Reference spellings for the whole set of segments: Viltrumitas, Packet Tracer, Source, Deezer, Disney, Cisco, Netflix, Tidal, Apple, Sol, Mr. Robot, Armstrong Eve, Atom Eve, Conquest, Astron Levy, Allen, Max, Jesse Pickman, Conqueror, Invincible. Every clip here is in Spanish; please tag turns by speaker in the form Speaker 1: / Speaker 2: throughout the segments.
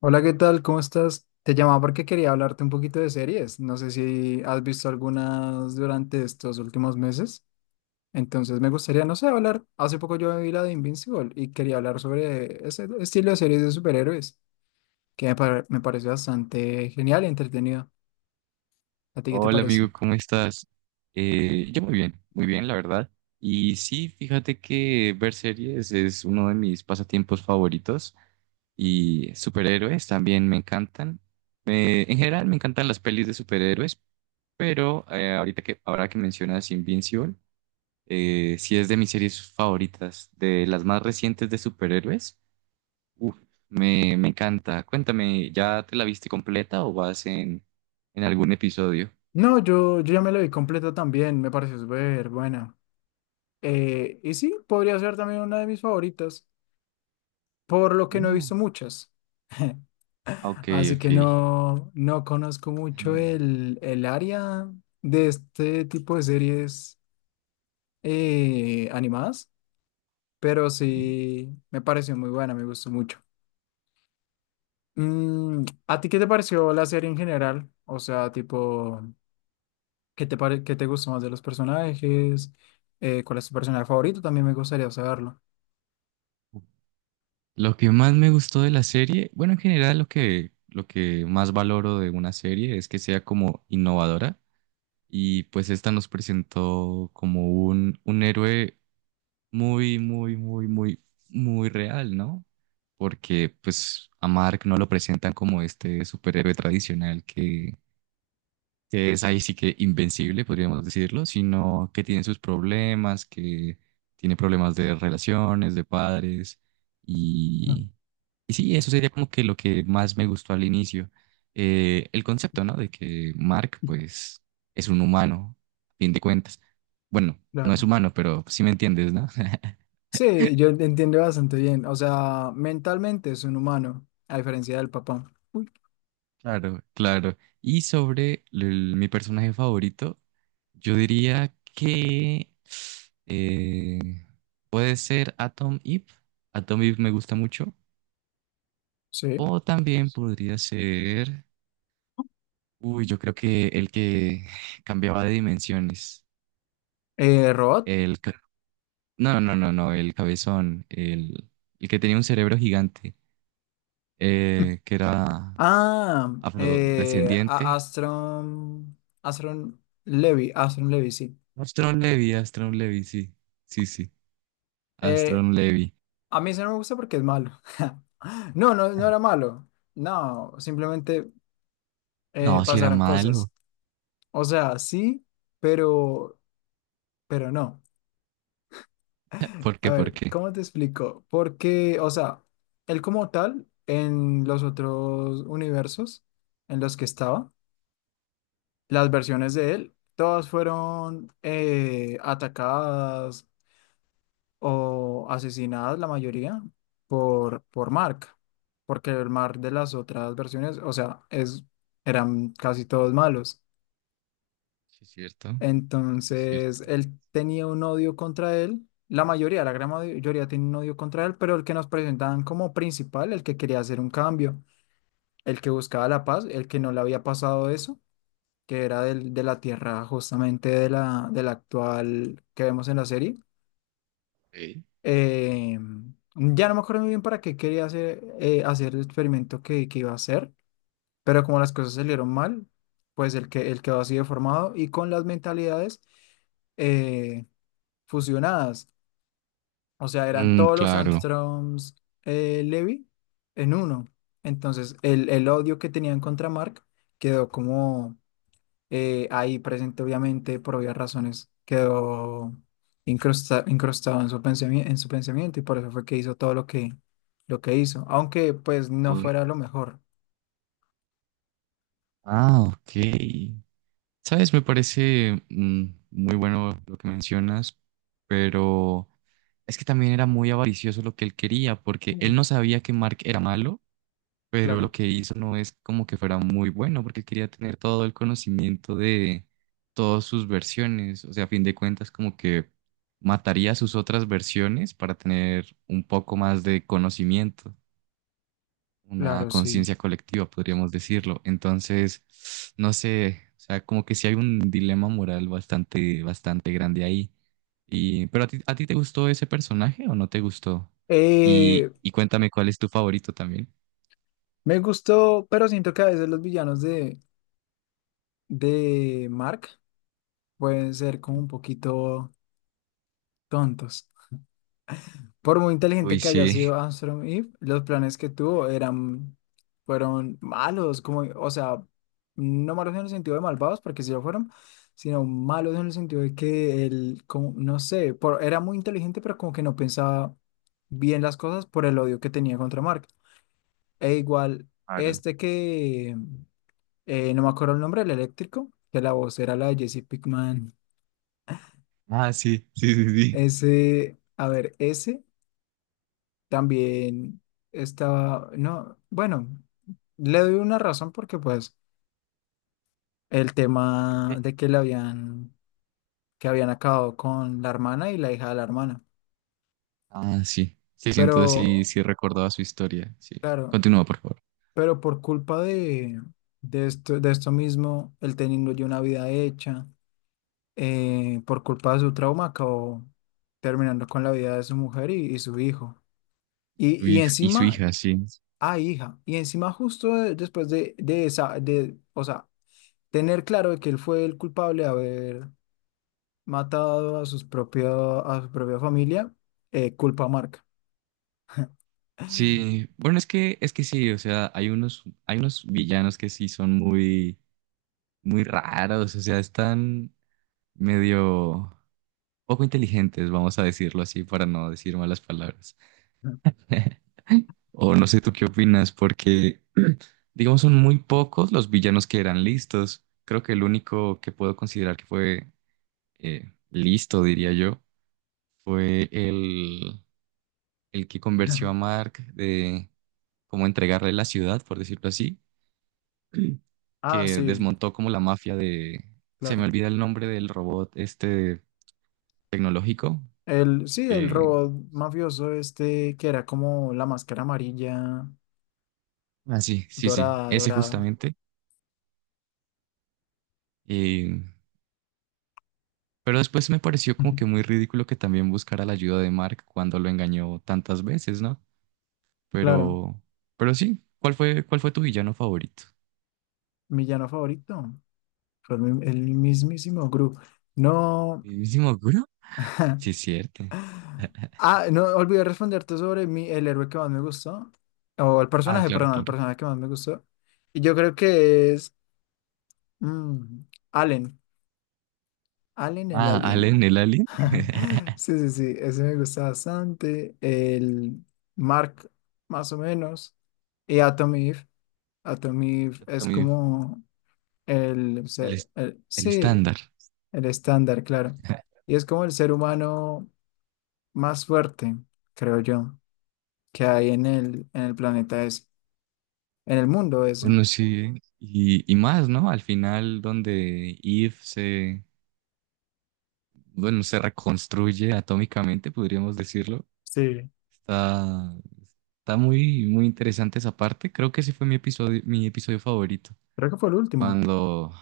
Speaker 1: Hola, ¿qué tal? ¿Cómo estás? Te llamaba porque quería hablarte un poquito de series. No sé si has visto algunas durante estos últimos meses. Entonces me gustaría, no sé, hablar. Hace poco yo vi la de Invincible y quería hablar sobre ese estilo de series de superhéroes, que me parece bastante genial y entretenido. ¿A ti qué te
Speaker 2: Hola
Speaker 1: parece?
Speaker 2: amigo, ¿cómo estás? Yo muy bien, la verdad. Y sí, fíjate que ver series es uno de mis pasatiempos favoritos y superhéroes también me encantan. En general me encantan las pelis de superhéroes, pero ahora que mencionas Invincible, sí es de mis series favoritas, de las más recientes de superhéroes. Uf, me encanta. Cuéntame, ¿ya te la viste completa o vas en algún episodio?
Speaker 1: No, yo ya me lo vi completo también. Me pareció súper buena. Y sí, podría ser también una de mis favoritas, por lo que no he
Speaker 2: No.
Speaker 1: visto muchas.
Speaker 2: Ok,
Speaker 1: Así
Speaker 2: ok.
Speaker 1: que no, no conozco mucho el área de este tipo de series animadas, pero
Speaker 2: Ok.
Speaker 1: sí me pareció muy buena, me gustó mucho. ¿A ti qué te pareció la serie en general? O sea, tipo, qué te gustó más de los personajes? ¿Cuál es tu personaje favorito? También me gustaría saberlo.
Speaker 2: Lo que más me gustó de la serie, bueno, en general lo que más valoro de una serie es que sea como innovadora y pues esta nos presentó como un héroe muy, muy, muy, muy, muy real, ¿no? Porque pues a Mark no lo presentan como este superhéroe tradicional que es ahí sí que invencible, podríamos decirlo, sino que tiene sus problemas, que tiene problemas de relaciones, de padres,
Speaker 1: No.
Speaker 2: y, y sí, eso sería como que lo que más me gustó al inicio. El concepto, ¿no? De que Mark, pues, es un humano, a fin de cuentas. Bueno, no es
Speaker 1: Claro.
Speaker 2: humano, pero sí me entiendes, ¿no?
Speaker 1: Sí, yo te entiendo bastante bien. O sea, mentalmente es un humano, a diferencia del papá. Uy.
Speaker 2: Claro, claro. Y sobre mi personaje favorito, yo diría que eh, puede ser Atom Eve. Atom Eve me gusta mucho.
Speaker 1: Sí.
Speaker 2: O también podría ser, uy, yo creo que el que cambiaba de dimensiones.
Speaker 1: Robot.
Speaker 2: El, ca- no, no, no, no, el cabezón, el que tenía un cerebro gigante, que era afrodescendiente.
Speaker 1: Astron, Astron Levy, Astron Levy, sí.
Speaker 2: Astron Levy, Astron Levy, sí, sí, sí.
Speaker 1: Eh,
Speaker 2: Astron Levy.
Speaker 1: a mí ese no me gusta porque es malo. No, no era malo. No, simplemente
Speaker 2: No, si era
Speaker 1: pasaron
Speaker 2: malo.
Speaker 1: cosas. O sea, sí, pero, pero no.
Speaker 2: ¿Por
Speaker 1: A
Speaker 2: qué? ¿Por
Speaker 1: ver,
Speaker 2: qué?
Speaker 1: ¿cómo te explico? Porque, o sea, él como tal, en los otros universos en los que estaba, las versiones de él, todas fueron atacadas o asesinadas la mayoría por Mark, porque el Mark de las otras versiones, o sea, es, eran casi todos malos.
Speaker 2: Sí, es cierto. Sí, es
Speaker 1: Entonces,
Speaker 2: cierto.
Speaker 1: él tenía un odio contra él, la mayoría, la gran mayoría tiene un odio contra él, pero el que nos presentaban como principal, el que quería hacer un cambio, el que buscaba la paz, el que no le había pasado eso, que era de la tierra justamente de la actual que vemos en la serie.
Speaker 2: Ok.
Speaker 1: Eh, ya no me acuerdo muy bien para qué quería hacer, hacer el experimento que iba a hacer, pero como las cosas salieron mal, pues el quedó así deformado y con las mentalidades eh, fusionadas. O sea, eran
Speaker 2: Mm,
Speaker 1: todos los
Speaker 2: claro.
Speaker 1: Armstrongs Levy en uno. Entonces, el odio que tenían contra Mark quedó como ahí presente, obviamente, por obvias razones, quedó incrustado en su en su pensamiento y por eso fue que hizo todo lo que hizo, aunque pues no
Speaker 2: Mm,
Speaker 1: fuera lo mejor.
Speaker 2: ah, ok. Sabes, me parece muy bueno lo que mencionas, pero es que también era muy avaricioso lo que él quería, porque él no
Speaker 1: Mm,
Speaker 2: sabía que Mark era malo. Pero
Speaker 1: claro,
Speaker 2: lo que hizo no es como que fuera muy bueno, porque quería tener todo el conocimiento de todas sus versiones, o sea, a fin de cuentas como que mataría sus otras versiones para tener un poco más de conocimiento, una
Speaker 1: claro, sí.
Speaker 2: conciencia colectiva, podríamos decirlo. Entonces, no sé, o sea, como que sí hay un dilema moral bastante, bastante grande ahí. Pero ¿a ti te gustó ese personaje o no te gustó?
Speaker 1: Eh,
Speaker 2: Y cuéntame cuál es tu favorito también.
Speaker 1: Me gustó, pero siento que a veces los villanos de Mark pueden ser como un poquito tontos. Por muy inteligente
Speaker 2: Uy,
Speaker 1: que haya
Speaker 2: sí.
Speaker 1: sido Armstrong Eve, los planes que tuvo eran, fueron malos, como, o sea, no malos en el sentido de malvados, porque sí lo fueron, sino malos en el sentido de que él, como, no sé, por, era muy inteligente, pero como que no pensaba bien las cosas por el odio que tenía contra Mark. E igual,
Speaker 2: Claro.
Speaker 1: este que, no me acuerdo el nombre, el eléctrico, que la voz era la de Jesse Pickman,
Speaker 2: Ah, sí, sí, sí, sí.
Speaker 1: ese, a ver, ese. También estaba, no, bueno, le doy una razón porque pues el tema
Speaker 2: Sí.
Speaker 1: de que le habían, que habían acabado con la hermana y la hija de la hermana.
Speaker 2: Ah, sí. Sí, sí,
Speaker 1: Pero,
Speaker 2: entonces sí, sí recordaba su historia. Sí.
Speaker 1: claro,
Speaker 2: Continúa, por favor.
Speaker 1: pero por culpa de esto mismo, él teniendo ya una vida hecha, por culpa de su trauma, acabó terminando con la vida de su mujer y su hijo.
Speaker 2: Su
Speaker 1: Y
Speaker 2: hija y su
Speaker 1: encima,
Speaker 2: hija, sí.
Speaker 1: ah, hija, y encima justo después de esa, de, o sea, tener claro de que él fue el culpable de haber matado a sus propia, a su propia familia, culpa marca.
Speaker 2: Sí. Bueno, es que sí, o sea, hay unos villanos que sí son muy, muy raros. O sea, están medio poco inteligentes, vamos a decirlo así, para no decir malas palabras. O no sé tú qué opinas, porque digamos son muy pocos los villanos que eran listos. Creo que el único que puedo considerar que fue listo, diría yo, fue el que convenció a Mark de cómo entregarle la ciudad, por decirlo así,
Speaker 1: Ah,
Speaker 2: que
Speaker 1: sí,
Speaker 2: desmontó como la mafia de, se me
Speaker 1: claro.
Speaker 2: olvida el nombre del robot este tecnológico,
Speaker 1: El, sí, el
Speaker 2: que,
Speaker 1: robot mafioso este que era como la máscara amarilla,
Speaker 2: ah, sí, sí, sí,
Speaker 1: dorada,
Speaker 2: ese
Speaker 1: dorada.
Speaker 2: justamente. Y- pero después me pareció como que muy ridículo que también buscara la ayuda de Mark cuando lo engañó tantas veces, ¿no?
Speaker 1: Claro,
Speaker 2: Pero, pero sí, cuál fue tu villano favorito?
Speaker 1: mi llano favorito. Fue el, mi- el mismísimo Gru. No,
Speaker 2: ¿Mismo Guro? Sí, es cierto.
Speaker 1: ah, no olvidé responderte sobre mi, el héroe que más me gustó. O el
Speaker 2: Ah,
Speaker 1: personaje,
Speaker 2: claro,
Speaker 1: perdón, el
Speaker 2: claro.
Speaker 1: personaje que más me gustó. Y yo creo que es mm, Allen. Allen el
Speaker 2: Ah,
Speaker 1: alien.
Speaker 2: Allen, el Alien,
Speaker 1: Sí, sí, sí. Ese me gusta bastante. El Mark, más o menos. Y Atom Eve. Atom Eve es
Speaker 2: Atomif,
Speaker 1: como
Speaker 2: el, el
Speaker 1: sí,
Speaker 2: estándar.
Speaker 1: el estándar, claro. Y es como el ser humano más fuerte, creo yo, que hay en el planeta ese, en el mundo ese.
Speaker 2: Bueno, sí, y más, ¿no? Al final, donde Eve se, bueno, se reconstruye atómicamente, podríamos decirlo.
Speaker 1: Sí,
Speaker 2: Está, está muy, muy interesante esa parte. Creo que ese fue mi episodio favorito.
Speaker 1: creo que fue el último.
Speaker 2: Cuando,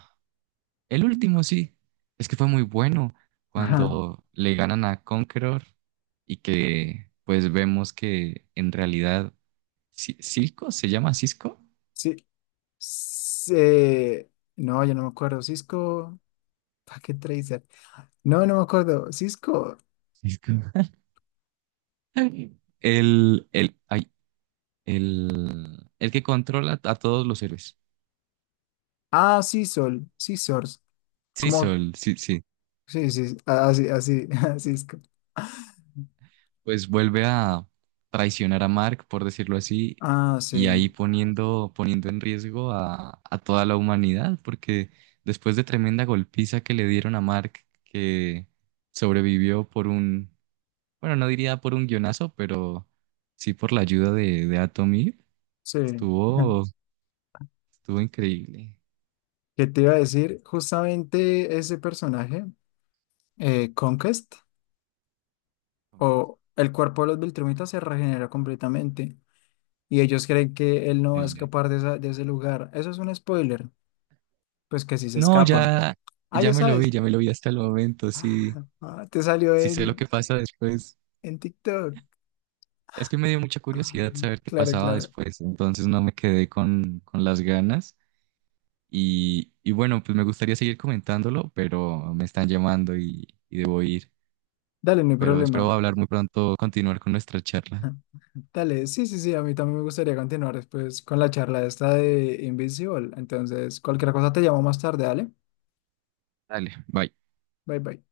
Speaker 2: el último sí, es que fue muy bueno.
Speaker 1: Ajá.
Speaker 2: Cuando le ganan a Conqueror y que, pues, vemos que en realidad ¿Cisco? ¿Se llama Cisco?
Speaker 1: Sí. Sí. No, yo no me acuerdo. Cisco, Packet Tracer. No, no me acuerdo. Cisco.
Speaker 2: Cisco. Ay, el que controla a todos los héroes.
Speaker 1: Ah, sí, Sol. Sí, Source.
Speaker 2: Sí,
Speaker 1: ¿Cómo?
Speaker 2: Sol, sí, sí.
Speaker 1: Sí, ah, sí, ah, así, así, Cisco.
Speaker 2: Pues vuelve a traicionar a Mark, por decirlo así,
Speaker 1: Ah,
Speaker 2: y
Speaker 1: sí,
Speaker 2: ahí poniendo en riesgo a toda la humanidad, porque después de tremenda golpiza que le dieron a Mark, que sobrevivió por un, bueno, no diría por un guionazo, pero sí por la ayuda de Atomir,
Speaker 1: sí.
Speaker 2: estuvo Estuvo increíble.
Speaker 1: ¿Qué te iba a decir? Justamente ese personaje, Conquest, o el cuerpo de los Viltrumitas se regenera completamente. Y ellos creen que él no va a
Speaker 2: Sí.
Speaker 1: escapar de, de ese lugar. Eso es un spoiler, pues que si se
Speaker 2: No,
Speaker 1: escapa.
Speaker 2: ya,
Speaker 1: Ah,
Speaker 2: ya
Speaker 1: ya
Speaker 2: me lo vi,
Speaker 1: sabes.
Speaker 2: ya me lo vi hasta el momento. Sí,
Speaker 1: Ah, ah, te salió
Speaker 2: sí sé lo que pasa después.
Speaker 1: en TikTok.
Speaker 2: Es que me dio mucha
Speaker 1: Ah,
Speaker 2: curiosidad saber qué
Speaker 1: claro,
Speaker 2: pasaba
Speaker 1: claro.
Speaker 2: después, entonces no me quedé con las ganas. Y bueno, pues me gustaría seguir comentándolo, pero me están llamando y debo ir.
Speaker 1: Dale, no hay
Speaker 2: Pero espero
Speaker 1: problema.
Speaker 2: hablar muy pronto, continuar con nuestra charla.
Speaker 1: Ah, dale, sí, sí, sí, a mí también me gustaría continuar después con la charla esta de Invisible. Entonces, cualquier cosa te llamo más tarde, dale.
Speaker 2: Dale, bye.
Speaker 1: Bye, bye.